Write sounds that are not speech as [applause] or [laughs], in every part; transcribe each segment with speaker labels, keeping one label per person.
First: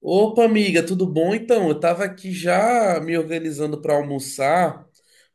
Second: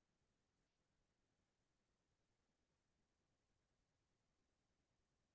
Speaker 1: Opa, amiga, tudo bom? Então, eu tava aqui já me organizando pra almoçar,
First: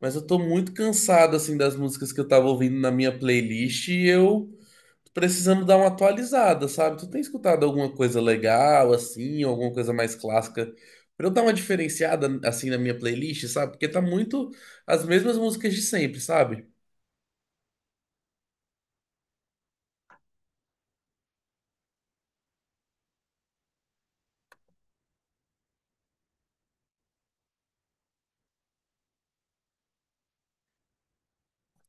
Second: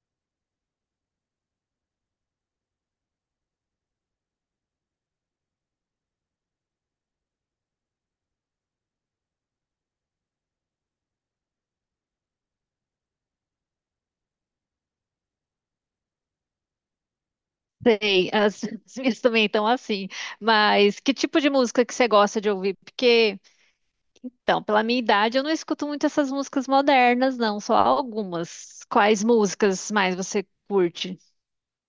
Speaker 1: mas eu tô muito cansado assim das músicas que eu tava ouvindo na minha playlist e eu tô precisando dar uma atualizada, sabe? Tu tem escutado alguma coisa legal assim, ou alguma coisa mais clássica pra eu dar uma diferenciada assim na minha playlist, sabe? Porque tá muito as mesmas músicas de sempre, sabe?
Speaker 2: Sei, [laughs] as minhas também estão assim. Mas que tipo de música que você gosta de ouvir? Porque, então, pela minha idade, eu não escuto muito essas músicas modernas, não, só algumas. Quais músicas mais você curte?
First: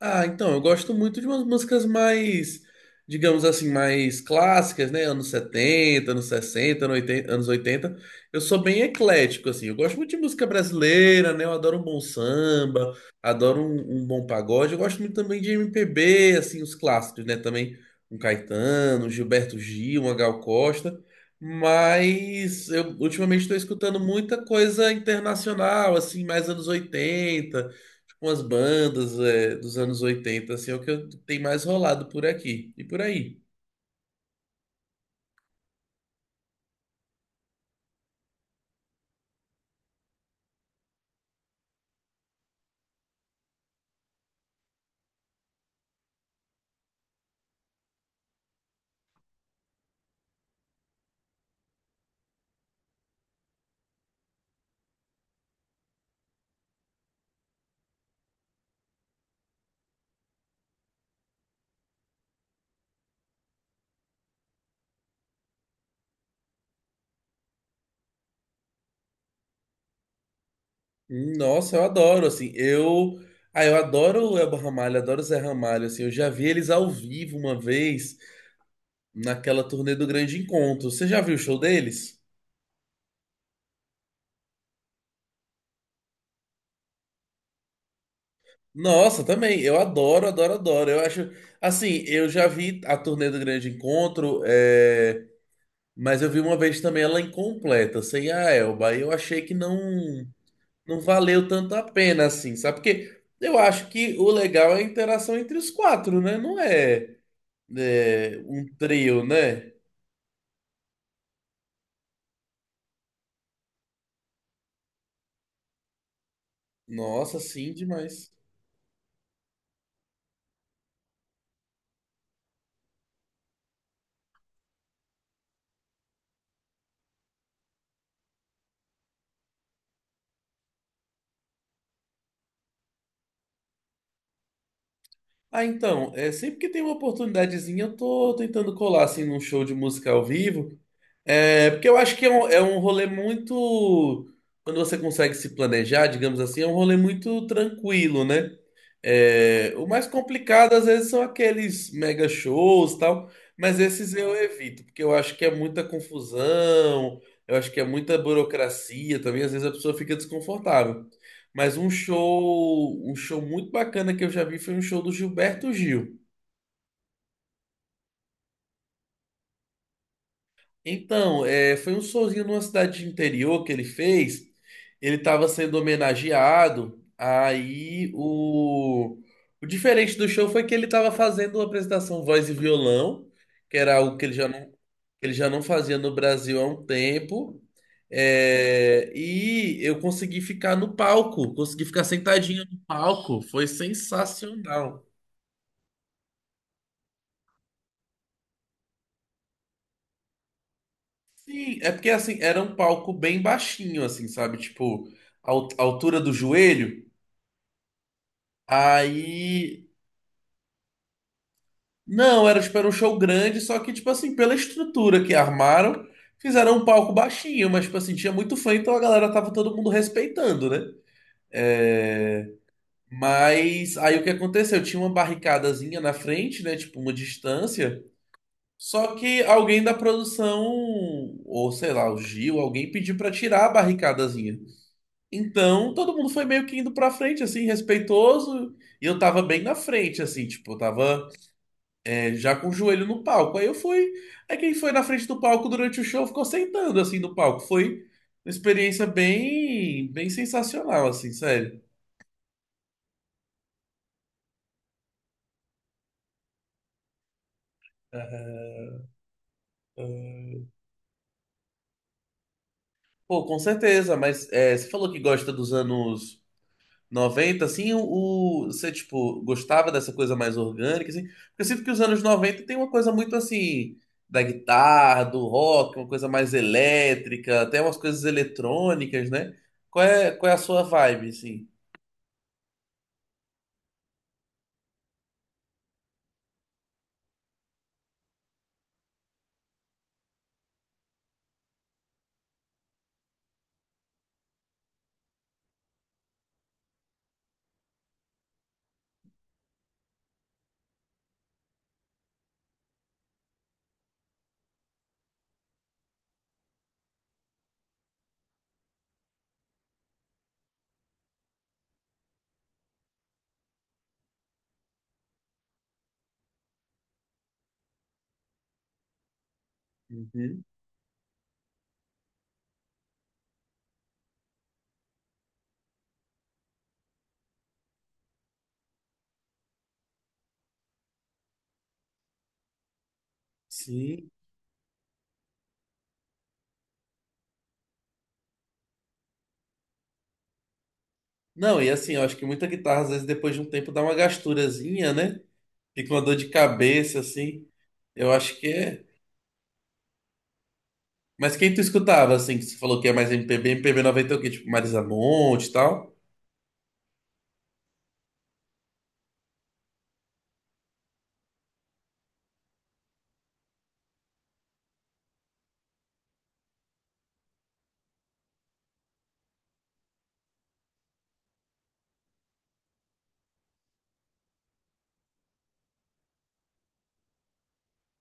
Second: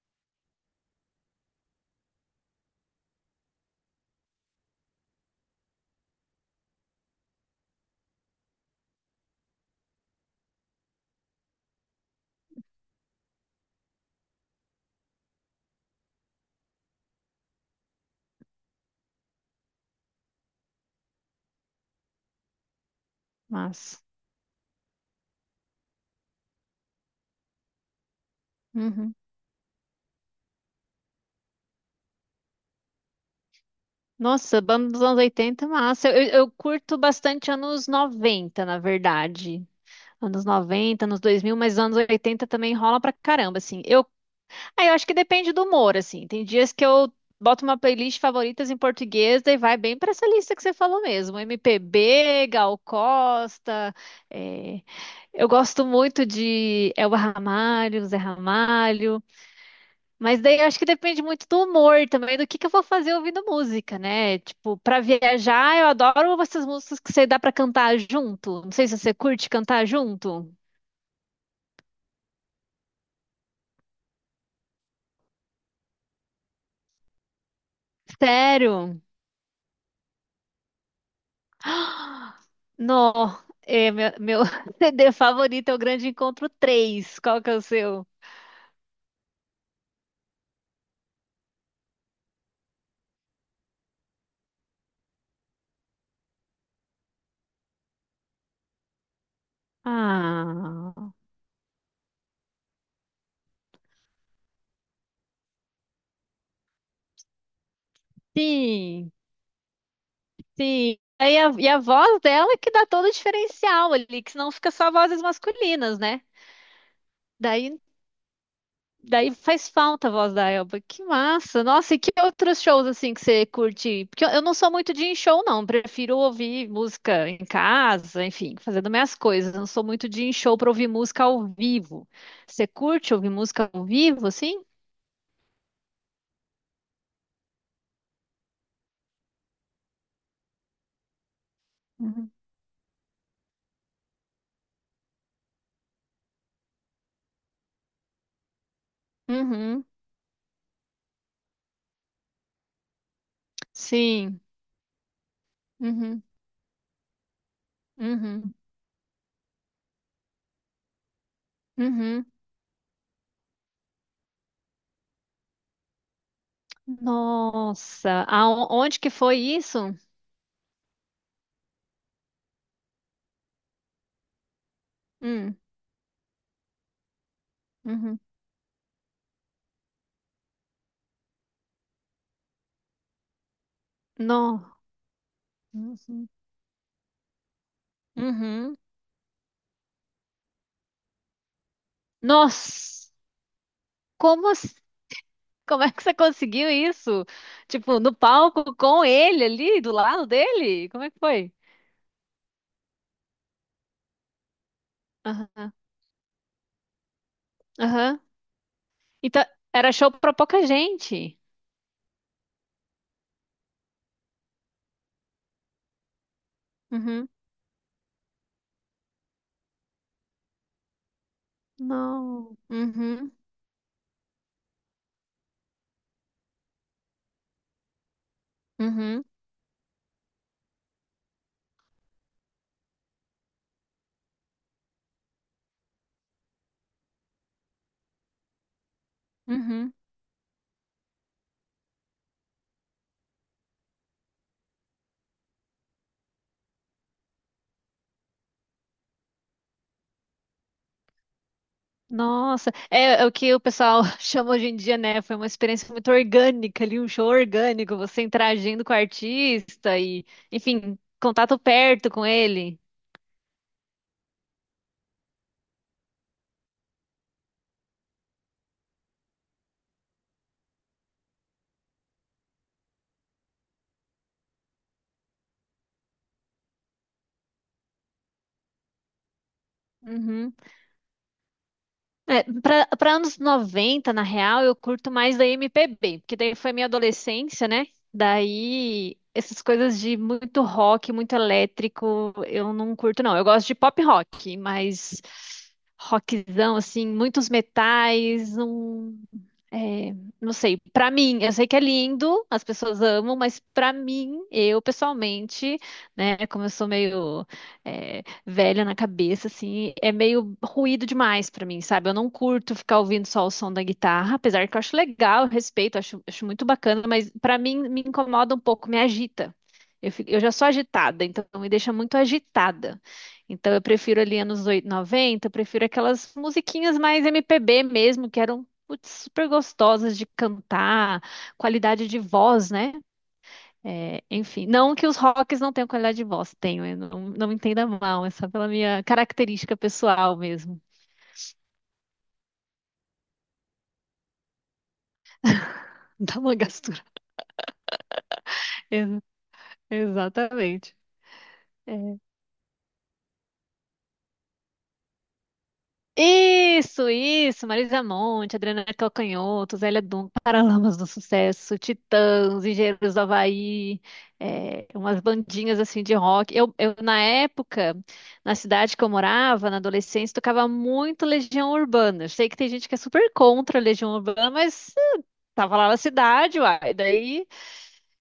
Speaker 1: Ah, então, eu gosto muito de umas músicas mais, digamos assim, mais clássicas, né? anos 70, anos 60, anos 80. Anos 80. Eu sou bem eclético, assim. Eu gosto muito de música brasileira, né? Eu adoro um bom samba, adoro um bom pagode. Eu gosto muito também de MPB, assim, os clássicos, né? Também um Caetano, um Gilberto Gil, uma Gal Costa. Mas eu ultimamente estou escutando
Speaker 2: Mas,
Speaker 1: muita coisa internacional, assim, mais anos 80, umas
Speaker 2: uhum.
Speaker 1: bandas dos anos 80 assim, é o que tem mais rolado por aqui e por aí.
Speaker 2: Nossa, banda dos anos 80, massa. Eu curto bastante anos 90, na verdade. Anos 90, anos 2000, mas anos 80 também rola pra caramba, assim. Eu Aí eu acho que depende do humor, assim. Tem dias que eu boto uma playlist favoritas em português, daí vai bem pra essa lista que você falou mesmo. MPB, Gal Costa. é, Eu gosto muito de Elba Ramalho, Zé Ramalho. Mas daí eu acho que depende muito do humor também, do que eu vou fazer ouvindo música, né? Tipo, pra viajar, eu adoro essas músicas que você dá pra cantar junto. Não sei se você curte cantar junto.
Speaker 1: Nossa, eu adoro, assim, eu... Ah, eu adoro o Elba Ramalho, adoro o Zé Ramalho, assim, eu já vi eles ao vivo uma vez
Speaker 2: Sério?
Speaker 1: naquela turnê do Grande Encontro. Você já viu o show deles?
Speaker 2: Nó, meu [laughs] CD favorito é o Grande Encontro três. Qual que é o seu?
Speaker 1: Nossa, também, eu adoro, adoro, adoro. Eu acho, assim, eu já vi a turnê do Grande Encontro, mas eu vi uma vez também ela incompleta, sem a Elba, e eu achei que não... não
Speaker 2: Ah,
Speaker 1: valeu tanto a pena assim, sabe? Porque eu acho que o legal é a interação entre os 4, né? Não é, é, um
Speaker 2: sim,
Speaker 1: trio, né?
Speaker 2: sim. E a voz dela é que dá todo o diferencial ali, que senão fica só vozes masculinas, né?
Speaker 1: Nossa, sim,
Speaker 2: Daí
Speaker 1: demais.
Speaker 2: Daí faz falta a voz da Elba. Que massa! Nossa, e que outros shows assim que você curte? Porque eu não sou muito de ir em show, não. Prefiro ouvir música em casa, enfim, fazendo minhas coisas. Eu Não sou muito de ir em show para ouvir música ao vivo. Você curte ouvir música ao vivo, assim?
Speaker 1: Ah, então, é, sempre que tem uma oportunidadezinha, eu tô tentando colar assim num show de música ao vivo. É, porque eu acho que
Speaker 2: Uhum.
Speaker 1: é um rolê muito. Quando você consegue se planejar, digamos assim, é um rolê muito tranquilo, né? É,
Speaker 2: Uhum,
Speaker 1: o mais complicado, às vezes, são aqueles mega shows e tal, mas esses eu
Speaker 2: sim.
Speaker 1: evito, porque eu acho que é muita
Speaker 2: Uhum,
Speaker 1: confusão, eu acho que é muita
Speaker 2: uhum,
Speaker 1: burocracia também, às vezes a pessoa fica desconfortável. Mas
Speaker 2: uhum.
Speaker 1: um show muito bacana que eu já vi foi um show do Gilberto Gil.
Speaker 2: Nossa, aonde que foi isso?
Speaker 1: Então, é, foi um showzinho numa cidade de interior que ele fez. Ele estava
Speaker 2: Hum,
Speaker 1: sendo homenageado. Aí
Speaker 2: uhum.
Speaker 1: o diferente do show foi que ele estava fazendo uma apresentação voz e violão, que era algo que
Speaker 2: No.
Speaker 1: ele já não fazia no
Speaker 2: Uhum.
Speaker 1: Brasil há um tempo.
Speaker 2: Uhum.
Speaker 1: É, e eu consegui ficar no palco, consegui ficar sentadinho no
Speaker 2: Nossa,
Speaker 1: palco. Foi
Speaker 2: como
Speaker 1: sensacional.
Speaker 2: Como é que você conseguiu isso? Tipo, no palco com ele ali, do lado dele? Como é que foi?
Speaker 1: Sim, é porque assim, era um palco bem baixinho, assim, sabe? Tipo,
Speaker 2: Aham,
Speaker 1: a altura do joelho.
Speaker 2: aham. Então,
Speaker 1: Aí.
Speaker 2: era show pra pouca gente.
Speaker 1: Não, era tipo, era um show grande, só que, tipo assim, pela estrutura que armaram, fizeram um palco
Speaker 2: Uhum.
Speaker 1: baixinho, mas, tipo assim, tinha muito fã, então a galera tava todo mundo respeitando, né? É,
Speaker 2: Não. Uhum,
Speaker 1: mas aí o que aconteceu? Tinha uma barricadazinha na frente, né? Tipo, uma distância. Só
Speaker 2: uhum,
Speaker 1: que alguém da produção, ou sei lá, o Gil, alguém pediu pra tirar a barricadazinha. Então, todo mundo foi meio que indo pra frente, assim, respeitoso. E eu tava bem na
Speaker 2: uhum.
Speaker 1: frente, assim, tipo, eu tava já com o joelho no palco. Aí eu fui. Aí quem foi na frente do palco durante o show ficou sentando, assim, no palco. Foi uma experiência bem, bem sensacional, assim, sério.
Speaker 2: Nossa, é o que o pessoal [laughs] chama hoje em dia, né? Foi uma experiência muito orgânica ali, um show orgânico, você interagindo
Speaker 1: Aham.
Speaker 2: com o artista e, enfim, contato perto com ele.
Speaker 1: Pô, com certeza, mas é, você falou que gosta dos anos. Noventa assim, você, tipo, gostava dessa coisa mais orgânica, assim? Porque eu sinto que os anos 90 tem uma coisa muito, assim, da guitarra, do rock, uma coisa mais elétrica, até umas coisas eletrônicas, né? Qual
Speaker 2: Uhum.
Speaker 1: é a sua vibe, assim?
Speaker 2: É, para anos 90 na real, eu curto mais da MPB, porque daí foi minha adolescência, né? Daí essas coisas de muito rock, muito elétrico, eu não curto não. Eu gosto de pop rock, mas rockzão assim, muitos metais, é, não sei, pra mim, eu sei que é lindo, as pessoas amam, mas pra mim, eu pessoalmente, né, como eu sou meio velha na cabeça, assim, é meio ruído demais pra mim, sabe? Eu não curto ficar ouvindo só o som da guitarra, apesar que eu acho legal, eu respeito, acho, acho muito bacana, mas pra mim me incomoda um pouco, me agita. Eu já
Speaker 1: Uhum.
Speaker 2: sou agitada, então me deixa muito agitada. Então eu prefiro ali anos 8, 90, eu prefiro aquelas musiquinhas mais MPB mesmo, que eram putz, super gostosas de cantar, qualidade de voz, né? É,
Speaker 1: Sim.
Speaker 2: enfim, não que os rocks não tenham qualidade de voz, tenho, eu não, não me entenda mal, é só pela minha característica pessoal mesmo,
Speaker 1: Não, e assim, eu acho que muita guitarra, às vezes, depois de um tempo, dá uma gasturazinha, né? Fica uma
Speaker 2: [laughs]
Speaker 1: dor
Speaker 2: da
Speaker 1: de
Speaker 2: mangastura.
Speaker 1: cabeça, assim. Eu acho que é.
Speaker 2: Ex- Exatamente.
Speaker 1: Mas quem tu escutava, assim, que você falou que é mais MPB, MPB 90 é o quê? Tipo, Marisa Monte e tal?
Speaker 2: Isso, Marisa Monte, Adriana Calcanhoto, Zélia Duncan, Paralamas do Sucesso, Titãs, Engenheiros do Havaí, umas bandinhas assim de rock. Na época, na cidade que eu morava, na adolescência, tocava muito Legião Urbana. Eu sei que tem gente que é super contra a Legião Urbana, mas tava lá na cidade, uai. Daí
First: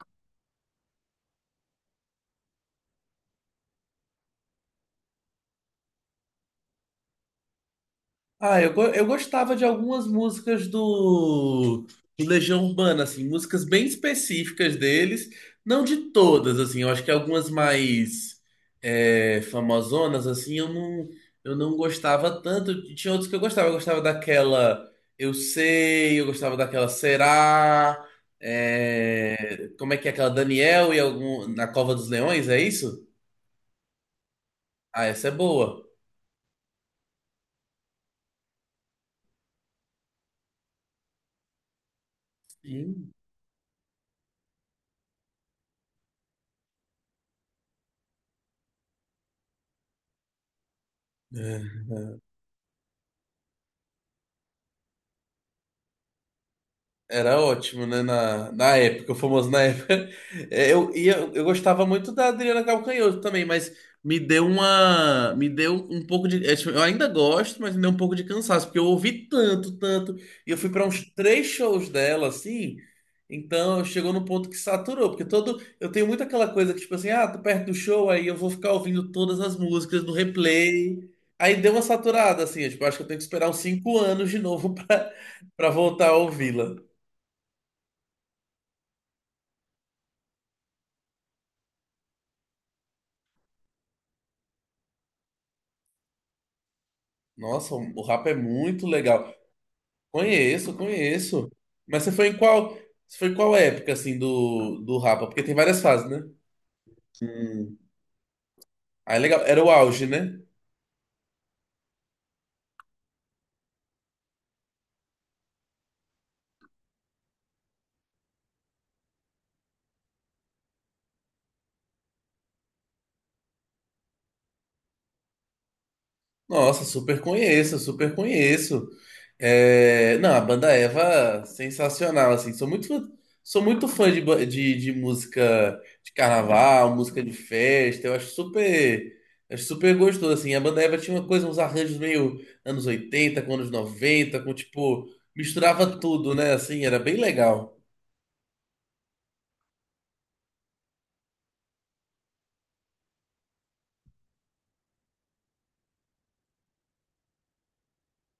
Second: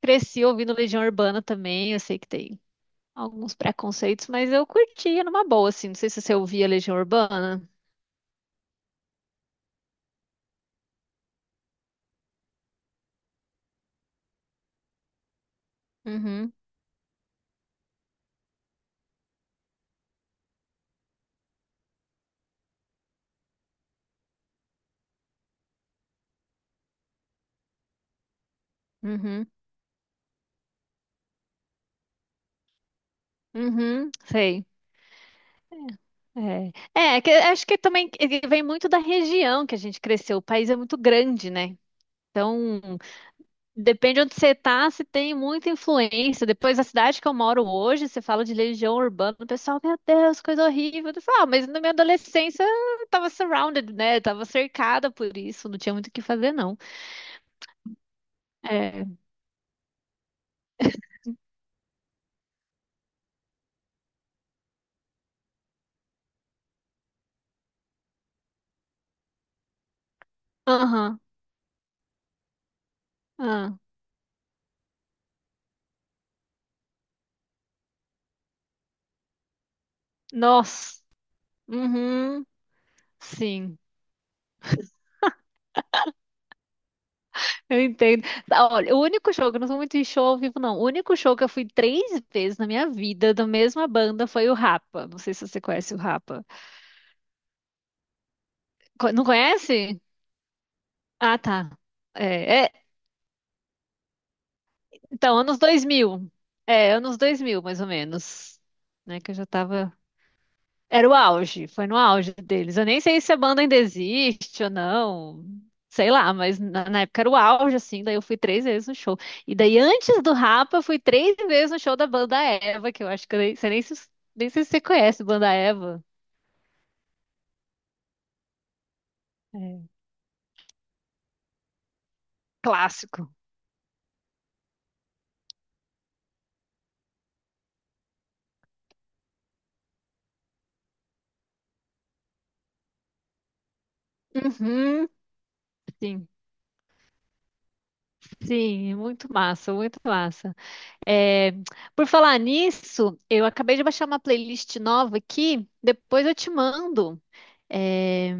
Speaker 2: cresci ouvindo Legião Urbana também, eu sei que tem alguns preconceitos, mas eu curtia numa boa, assim. Não sei se você ouvia Legião Urbana.
Speaker 1: Ah, eu gostava de algumas músicas do Legião Urbana, assim, músicas bem específicas deles, não de
Speaker 2: Uhum.
Speaker 1: todas, assim, eu acho que algumas mais famosonas, assim, eu não gostava tanto, e tinha outros que eu gostava daquela Eu Sei, eu gostava daquela Será,
Speaker 2: Uhum.
Speaker 1: é, como é que é aquela Daniel e algum, Na Cova dos Leões, é isso?
Speaker 2: Uhum, sei.
Speaker 1: Ah, essa é boa.
Speaker 2: É, é que, acho que também ele vem muito da região que a gente cresceu. O país é muito grande, né? Então,
Speaker 1: Sim.
Speaker 2: depende onde você tá, se tem muita influência. Depois, a cidade que eu moro hoje, você fala de legião urbana, o pessoal, meu Deus, coisa horrível. Eu falo, ah, mas na minha adolescência eu tava surrounded, né? Eu tava cercada por isso, não tinha muito o que fazer, não.
Speaker 1: Era ótimo, né? Na época, o
Speaker 2: É.
Speaker 1: famoso na época. [laughs] É, eu gostava muito da Adriana Calcanhoto também, mas me deu uma. Me deu um pouco de. É, tipo, eu ainda gosto, mas me deu um pouco de cansaço, porque eu ouvi tanto, tanto. E eu fui para uns
Speaker 2: Aham.
Speaker 1: 3 shows dela, assim.
Speaker 2: Ah.
Speaker 1: Então chegou no ponto que saturou, porque todo. Eu tenho muito aquela coisa que, tipo assim, ah, tô perto do show, aí eu vou ficar ouvindo todas as músicas no replay.
Speaker 2: Nossa.
Speaker 1: Aí deu uma saturada,
Speaker 2: Uhum.
Speaker 1: assim, eu, tipo, acho que eu tenho que esperar uns
Speaker 2: Sim.
Speaker 1: 5 anos de novo [laughs] pra voltar a ouvi-la.
Speaker 2: Eu entendo. Ah, olha, o único show, que eu não sou muito em show ao vivo, não. O único show que eu fui três vezes na minha vida da mesma banda foi o Rapa. Não sei se você conhece o Rapa.
Speaker 1: Nossa, o rap é muito
Speaker 2: Não
Speaker 1: legal.
Speaker 2: conhece?
Speaker 1: Conheço,
Speaker 2: Ah,
Speaker 1: conheço.
Speaker 2: tá.
Speaker 1: Mas
Speaker 2: É, é,
Speaker 1: você foi em qual época assim do rapa?
Speaker 2: então,
Speaker 1: Porque tem
Speaker 2: anos
Speaker 1: várias
Speaker 2: dois
Speaker 1: fases, né?
Speaker 2: mil. É, anos dois mil
Speaker 1: Hum.
Speaker 2: mais ou menos.
Speaker 1: Ah, é
Speaker 2: Né, que eu
Speaker 1: legal.
Speaker 2: já
Speaker 1: Era o
Speaker 2: tava.
Speaker 1: auge, né?
Speaker 2: Era o auge, foi no auge deles. Eu nem sei se a banda ainda existe ou não, sei lá, mas na época era o auge, assim. Daí eu fui três vezes no show. E daí antes do Rapa, eu fui três vezes no show da banda Eva, que eu acho que eu nem, você nem, nem sei se você conhece banda Eva.
Speaker 1: Nossa, super conheço, super conheço.
Speaker 2: É.
Speaker 1: É, não, a banda Eva, sensacional, assim. Sou muito,
Speaker 2: Clássico.
Speaker 1: sou muito fã de música de carnaval, música de festa. Eu acho super gostoso, assim. A banda Eva tinha uma coisa, uns arranjos meio anos 80 com anos 90, com tipo,
Speaker 2: Uhum,
Speaker 1: misturava
Speaker 2: sim,
Speaker 1: tudo, né? Assim, era bem legal.
Speaker 2: sim, muito massa, muito massa. É, por falar nisso, eu acabei de baixar uma playlist nova aqui, depois eu te mando. É,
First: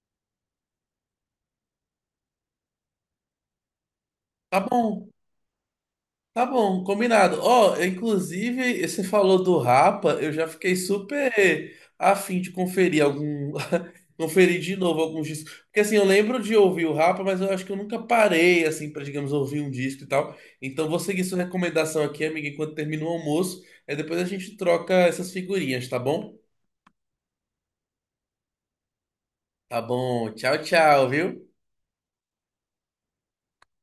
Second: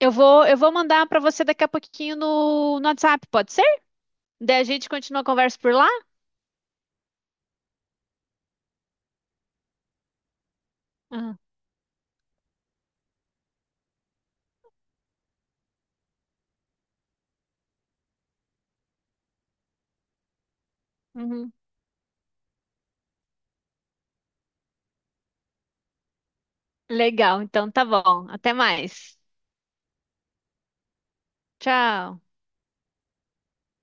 Speaker 2: eu vou mandar para você daqui a pouquinho no WhatsApp, pode ser? Daí
Speaker 1: Tá
Speaker 2: a gente
Speaker 1: bom.
Speaker 2: continua a conversa por lá?
Speaker 1: Tá bom, combinado. Ó, inclusive, você falou do Rapa, eu já fiquei
Speaker 2: Ah,
Speaker 1: super afim de conferir algum. [laughs] Conferir de novo alguns discos. Porque assim, eu lembro de ouvir o Rapa, mas eu acho que eu nunca parei, assim, pra, digamos, ouvir um disco e tal. Então vou seguir sua
Speaker 2: uhum.
Speaker 1: recomendação aqui, amiga, enquanto termina o almoço. Aí depois a gente troca essas figurinhas, tá bom?
Speaker 2: Legal, então tá bom. Até mais.
Speaker 1: Tá bom. Tchau, tchau, viu?
Speaker 2: Tchau.